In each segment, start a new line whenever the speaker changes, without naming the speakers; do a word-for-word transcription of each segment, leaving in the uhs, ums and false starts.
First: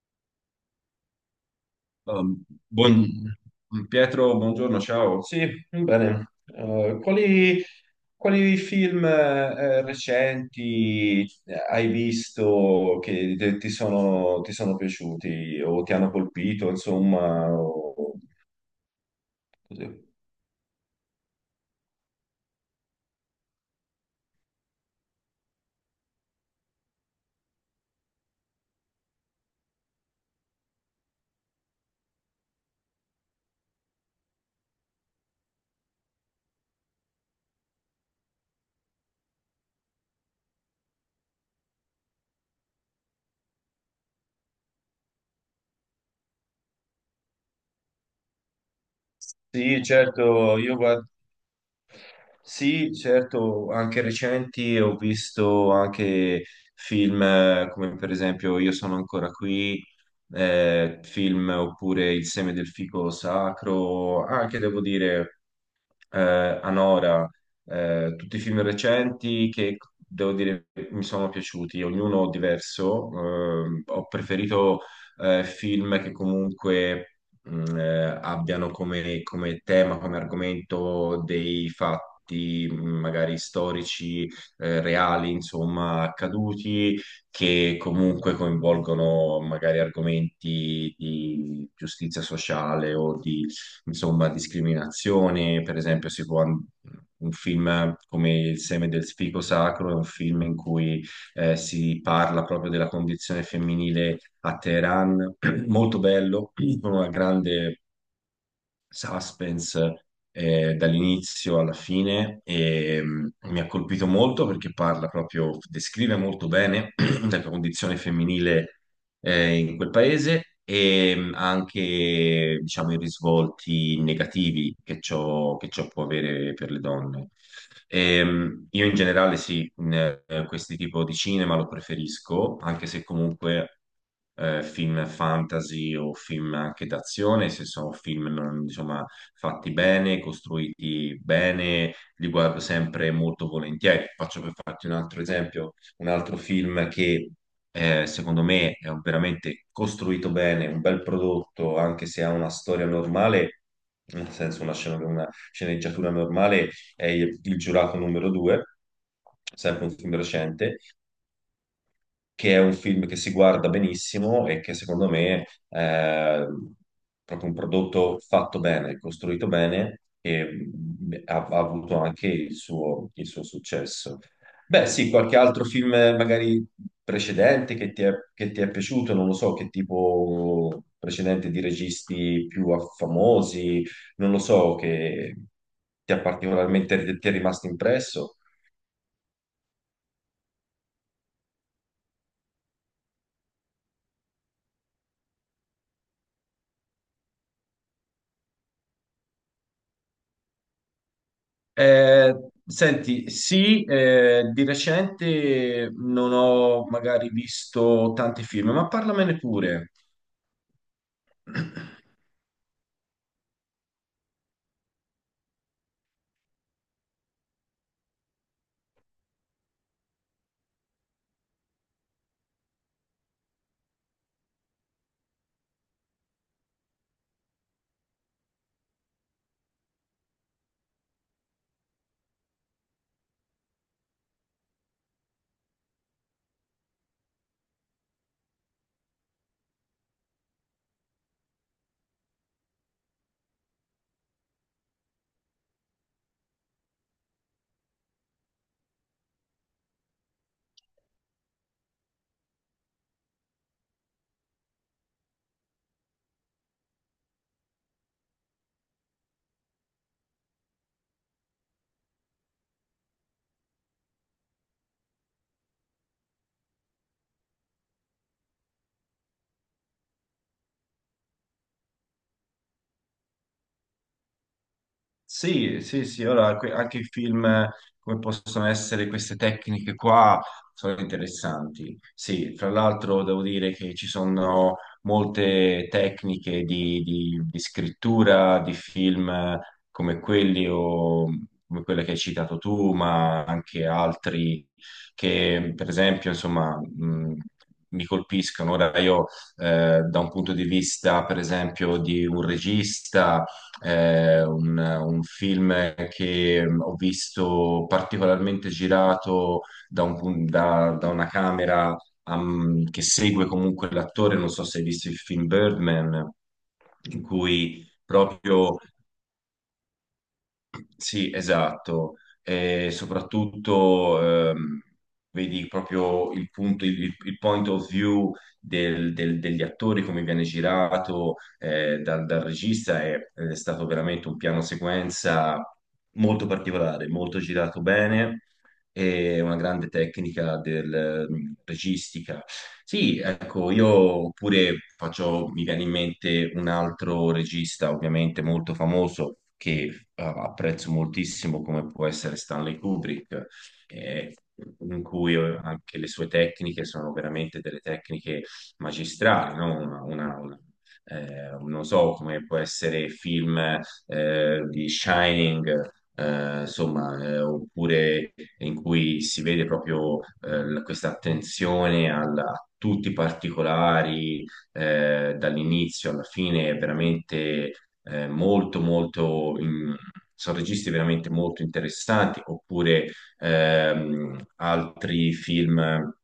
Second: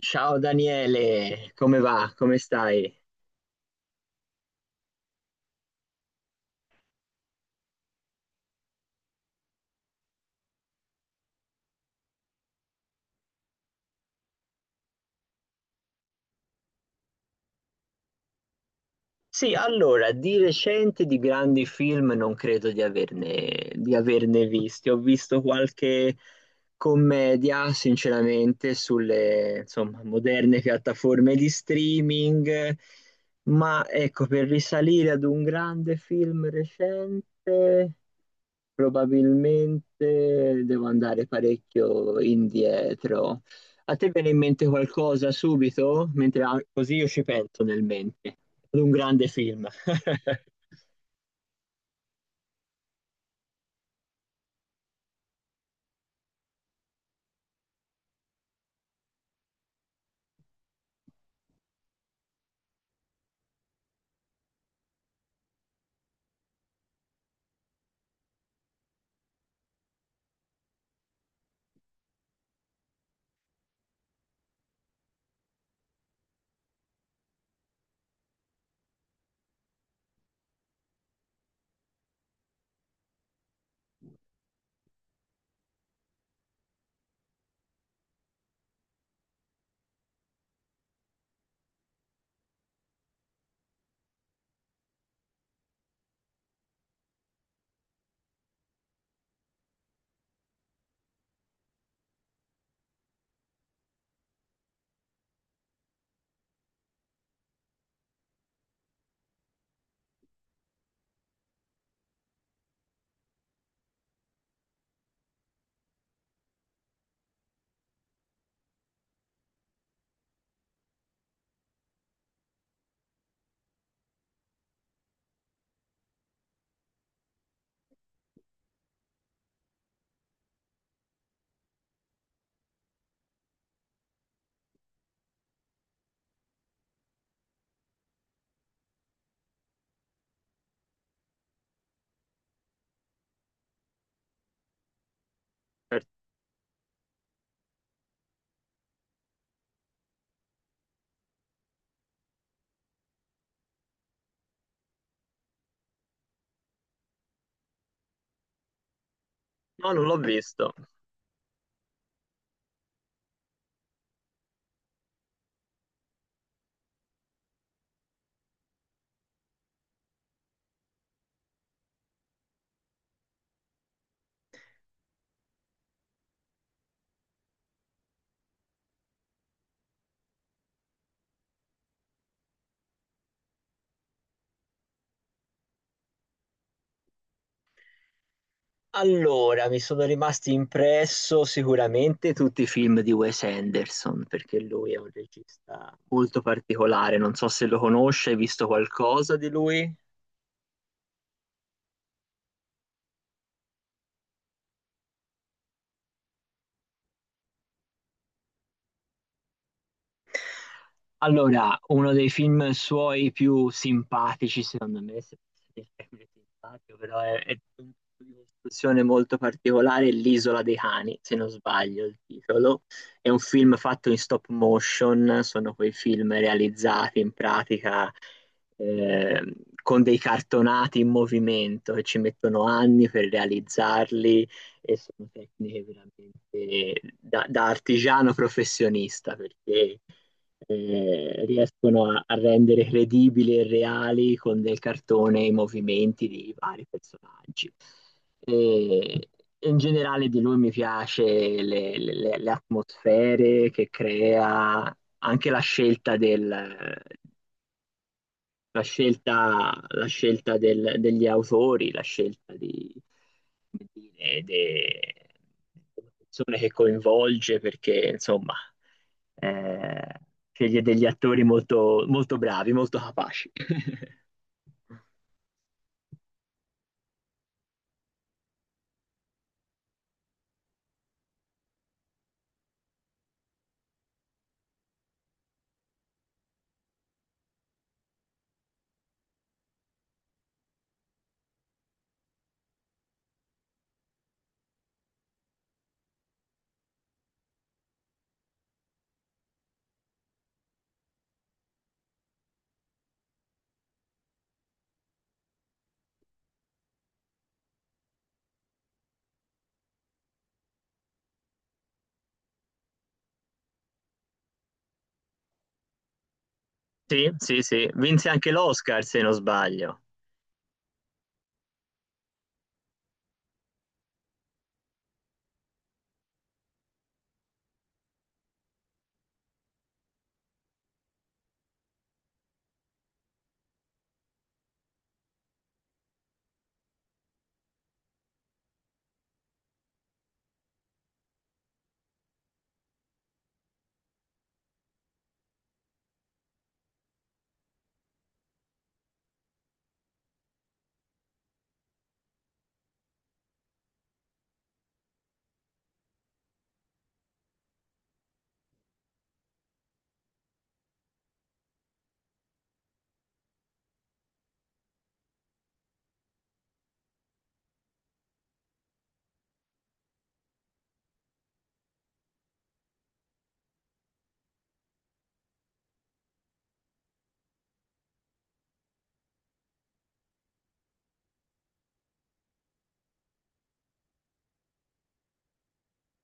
Ciao Daniele, come va? Come
Um,
stai?
buon- Pietro, buongiorno, ciao. Sì, bene. Eh, quali, quali film eh, recenti eh, hai visto che te- ti sono, ti sono piaciuti o ti hanno colpito, insomma? o-
Sì,
così?
allora, di recente di grandi film non credo di averne, di averne visti. Ho visto qualche commedia, sinceramente, sulle, insomma, moderne piattaforme di streaming, ma ecco, per risalire ad un grande film recente. Probabilmente devo andare parecchio indietro. A te viene in mente qualcosa subito? Mentre ah, così io ci penso nel mente. Ad un grande film.
Sì, certo, io guardo. Sì, certo, anche recenti ho visto anche film eh, come per esempio Io sono ancora qui, eh, film oppure Il seme del fico sacro, anche devo dire eh, Anora, eh, tutti i film recenti che devo dire mi sono piaciuti, ognuno diverso. eh, ho preferito eh, film che comunque mh, eh, abbiano come, come tema, come argomento dei fatti mh, magari storici, eh, reali, insomma, accaduti, che comunque coinvolgono magari argomenti di giustizia sociale o di insomma, discriminazioni, per esempio, si può un film come Il seme del fico sacro è un film in cui eh, si parla proprio della condizione femminile a Teheran, molto bello, con una grande suspense eh, dall'inizio alla fine e mh, mi ha colpito molto perché parla proprio, descrive molto bene la condizione femminile eh, in quel paese e mh, anche, diciamo, i risvolti negativi che ciò, che ciò può avere per le donne. Ehm, io in generale sì, in, eh, questi tipo di cinema lo preferisco, anche se comunque eh, film fantasy o film anche d'azione, se sono film non- insomma, fatti bene, costruiti bene, li guardo sempre molto volentieri. Faccio per farti un altro esempio un altro film che eh, secondo me è veramente costruito bene, un bel prodotto, anche se ha una storia normale, nel senso una, scena- una sceneggiatura normale, è Il Giurato numero due, sempre un
No, non
film
l'ho visto.
recente, che è un film che si guarda benissimo e che secondo me è proprio un prodotto fatto bene, costruito bene e mm, ha, ha avuto anche il suo, il suo successo. Beh, sì, qualche altro film eh, magari precedente che ti è, che ti è piaciuto, non lo so, che tipo precedente di registi più famosi, non lo so, che ti ha particolarmente, ti è rimasto impresso.
Allora, mi sono rimasti impresso sicuramente tutti i film di Wes Anderson, perché lui è un regista molto particolare. Non so se lo conosce, hai visto qualcosa di lui?
Eh, senti, sì, eh, di recente non ho magari visto tanti film, ma parlamene pure.
Allora, uno dei film suoi più simpatici, secondo me, se posso dire il termine simpatico, però è, è un tipo di costruzione molto particolare, è L'isola dei cani, se non sbaglio il titolo. È un film fatto in stop motion, sono quei film realizzati in pratica eh, con dei cartonati in movimento che ci mettono anni per realizzarli e sono tecniche veramente da da artigiano professionista perché eh, riescono a, a rendere credibili e reali con del cartone i movimenti di vari personaggi. E in generale di lui mi piace le, le- le atmosfere che crea, anche la scelta del, la scelta, la scelta del- degli autori, la scelta di, come dire, de- delle persone che coinvolge, perché insomma eh, sceglie degli attori molto, molto bravi, molto capaci.
Sì, sì, sì, ora que- anche i film eh, come possono essere queste tecniche qua sono interessanti. Sì, fra l'altro devo dire che ci sono molte tecniche di, di- di scrittura di film eh, come quelli o come quella che hai citato tu, ma anche altri che per esempio, insomma, mh, mi colpiscono. Ora io eh, da un punto di vista, per esempio, di un regista eh, un, un film che mm, ho visto particolarmente girato da, un pun- da- da una camera am, che segue comunque l'attore, non so se hai visto il film Birdman, in
Sì, sì,
cui
sì, vinse anche
proprio
l'Oscar se non sbaglio.
sì, esatto. E soprattutto ehm, vedi proprio il punto, il, il point of view del- del- degli attori, come viene girato eh, dal, dal regista, è, è stato veramente un piano sequenza molto particolare, molto girato bene e una grande tecnica del mm, registica. Sì, ecco, io oppure faccio, mi viene in mente un altro regista, ovviamente molto famoso, che eh, apprezzo moltissimo, come può essere Stanley Kubrick, eh, in cui eh, anche le sue tecniche sono veramente delle tecniche magistrali, no? Una, una- una- eh, non so come può essere film eh, di Shining, eh, insomma, eh, oppure in cui si vede proprio eh, l- questa attenzione al- a tutti i particolari, eh, dall'inizio alla fine, è veramente eh, molto, molto... in- Sono registi veramente molto interessanti, oppure ehm, altri film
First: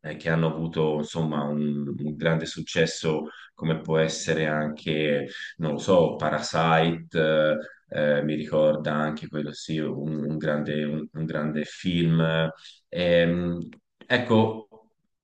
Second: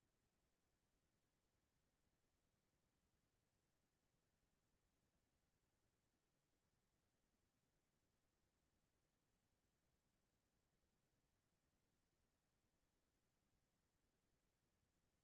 eh, che hanno avuto insomma un, un grande successo, come può essere anche non lo so, Parasite, eh, mi ricorda anche quello sì, un, un grande, un- un grande film. Ehm, ecco,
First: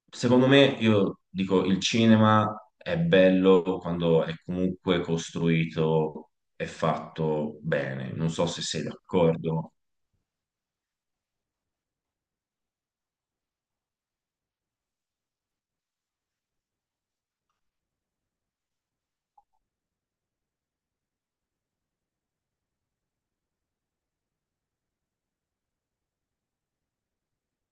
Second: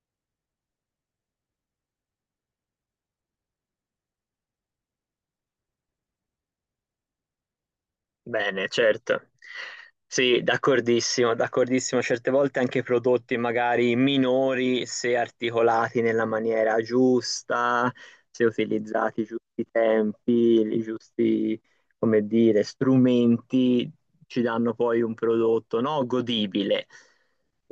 secondo me io dico il cinema è bello quando è comunque costruito e fatto bene. Non so se
Bene,
sei
certo.
d'accordo.
Sì, d'accordissimo, d'accordissimo. Certe volte anche prodotti magari minori, se articolati nella maniera giusta, se utilizzati i giusti tempi, i giusti, come dire, strumenti, ci danno poi un prodotto, no, godibile.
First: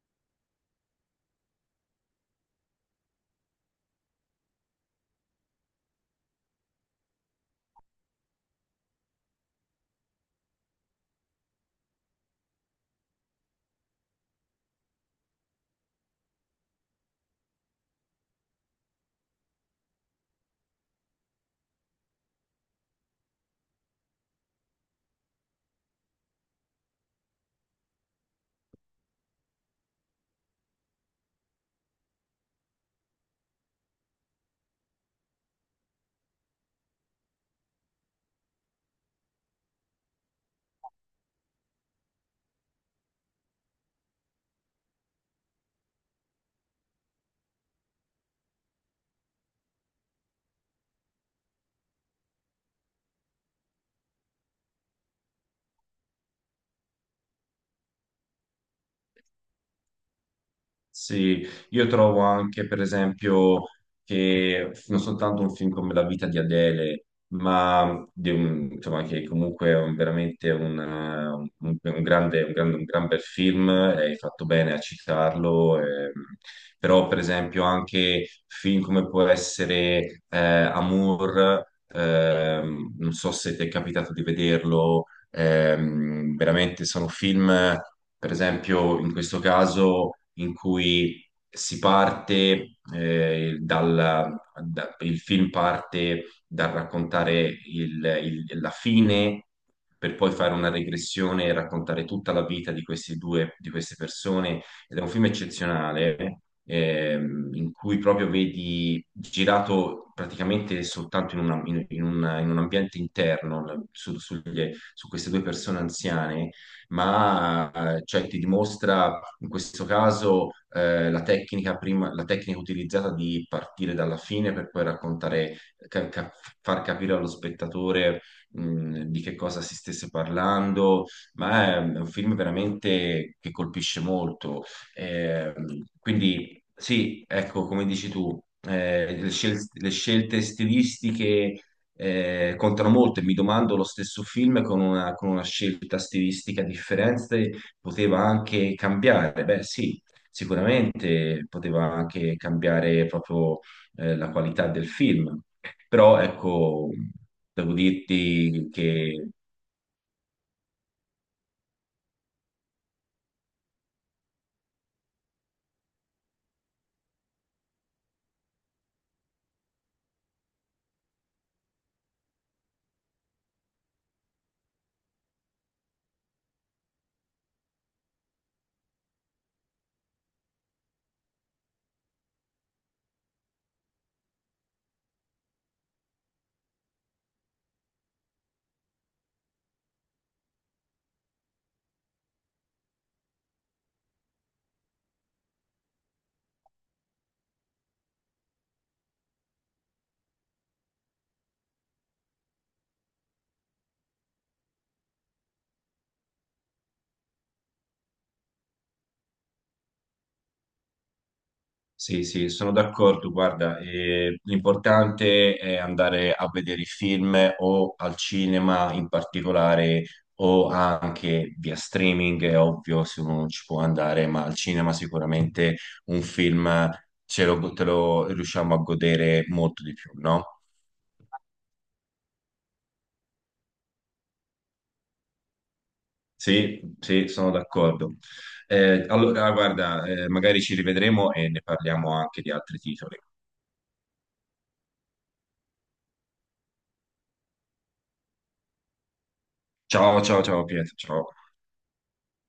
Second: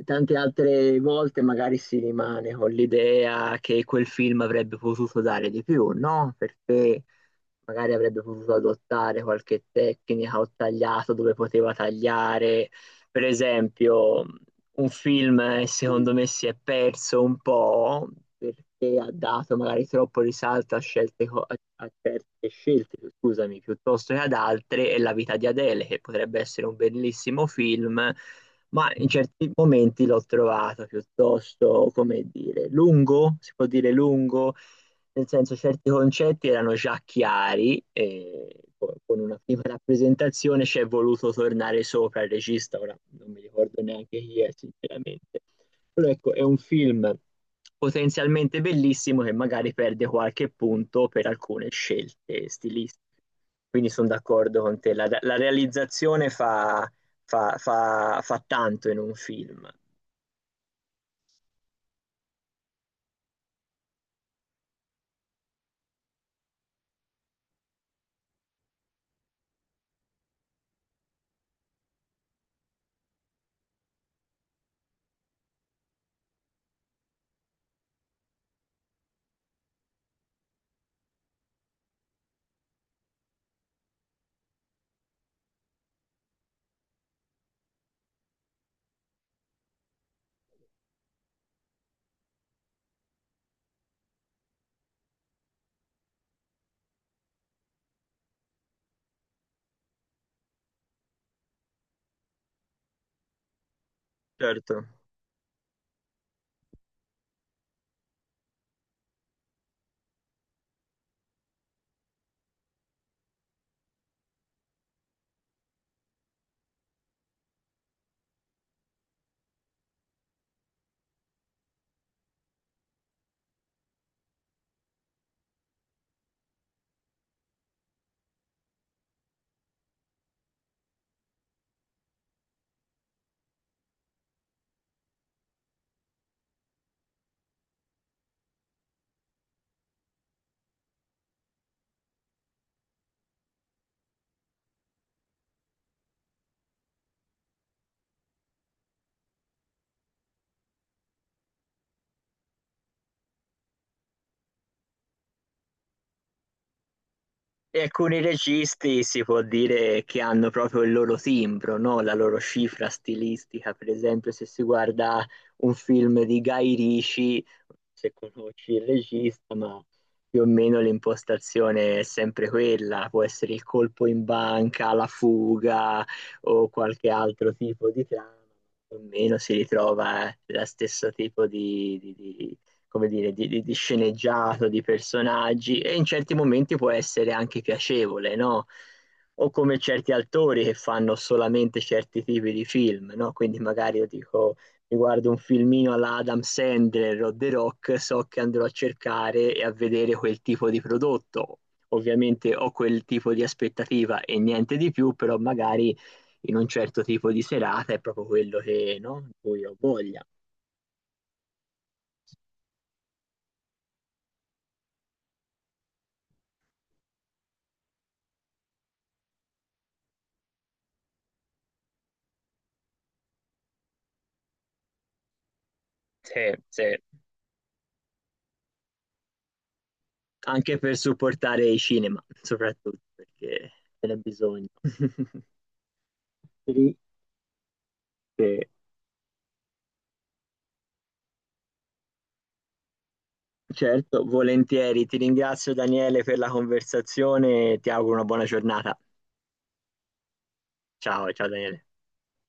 Tante altre volte magari si rimane con l'idea che quel film avrebbe potuto dare di più, no? Perché magari avrebbe potuto adottare qualche tecnica o tagliato dove poteva tagliare. Per esempio, un film eh, secondo me si è perso un po' perché ha dato magari troppo risalto a scelte, co- a, a certe scelte, scusami, piuttosto che ad altre, e La vita di Adele, che potrebbe essere un bellissimo film, ma in certi momenti l'ho trovato piuttosto, come dire, lungo, si può dire lungo nel senso certi concetti erano già chiari e co- con una prima rappresentazione ci è voluto tornare sopra il regista, ora non mi ricordo neanche chi è sinceramente. Però ecco, è un film potenzialmente bellissimo che magari perde qualche punto per alcune scelte stilistiche. Quindi sono d'accordo con te, la, la realizzazione fa, fa, fa, fa tanto in un film,
Sì, io trovo anche, per esempio, che non soltanto un film come La vita di Adele, ma di un- insomma, che comunque è un- veramente un, eh, un- un grande, un grande- un gran bel film, e hai fatto bene a citarlo, ehm, però per esempio anche film come può essere eh, Amour, ehm, non so se ti è capitato di vederlo. Ehm, veramente sono film, per esempio, in questo caso in cui si parte eh, dal da- il film parte dal raccontare il- il- la fine per poi fare una regressione e raccontare tutta la vita di questi due, di queste persone.
certo.
Ed è un film eccezionale. Ehm, in cui proprio vedi girato praticamente soltanto in, una- in- in un in un ambiente interno, la- su- sugli, su queste due persone anziane, ma eh, cioè, ti dimostra in questo caso eh, la tecnica prima- la tecnica utilizzata di partire dalla fine per poi raccontare, ca- ca- far capire allo spettatore mh, di che cosa si stesse parlando, ma è un film veramente che colpisce molto. Eh, quindi sì, ecco, come dici tu, eh, le scel- le scelte stilistiche eh, contano molto e mi domando lo stesso film con una, con una scelta stilistica differente poteva anche cambiare. Beh, sì, sicuramente poteva anche cambiare proprio eh, la qualità del film, però ecco, devo
E alcuni
dirti
registi
che
si può dire che hanno proprio il loro timbro, no? La loro cifra stilistica. Per esempio, se si guarda un film di Guy Ritchie, se conosci il regista, ma più o meno l'impostazione è sempre quella, può essere il colpo in banca, la fuga o qualche altro tipo di trama, più o meno si ritrova eh, lo stesso tipo di, di- di- come dire, di, di- di sceneggiato, di personaggi, e in certi momenti può essere anche piacevole, no? O come certi autori che fanno solamente certi tipi di film, no? Quindi magari io dico, mi guardo un filmino alla Adam Sandler o The Rock, so che andrò a cercare e a vedere quel tipo di prodotto. Ovviamente ho quel tipo di aspettativa e niente di più, però magari in un certo tipo di serata è proprio quello che, no? Di cui ho voglia.
sì, sì, sono d'accordo. Guarda, eh, l'importante è andare a vedere i film o al cinema in particolare o anche via streaming, è ovvio se uno non ci può andare, ma al cinema sicuramente un
Sì,
film
sì.
ce lo, te lo riusciamo a godere molto di più, no?
Anche per supportare i cinema, soprattutto perché ce n'è bisogno.
Sì,
Sì,
sì, sono d'accordo.
eh,
Eh, allora, guarda, eh, magari ci rivedremo e ne parliamo anche di altri titoli.
certo, volentieri. Ti ringrazio Daniele per la conversazione e ti auguro una buona giornata.
Ciao, ciao, ciao Pietro,
Ciao,
ciao.
ciao Daniele.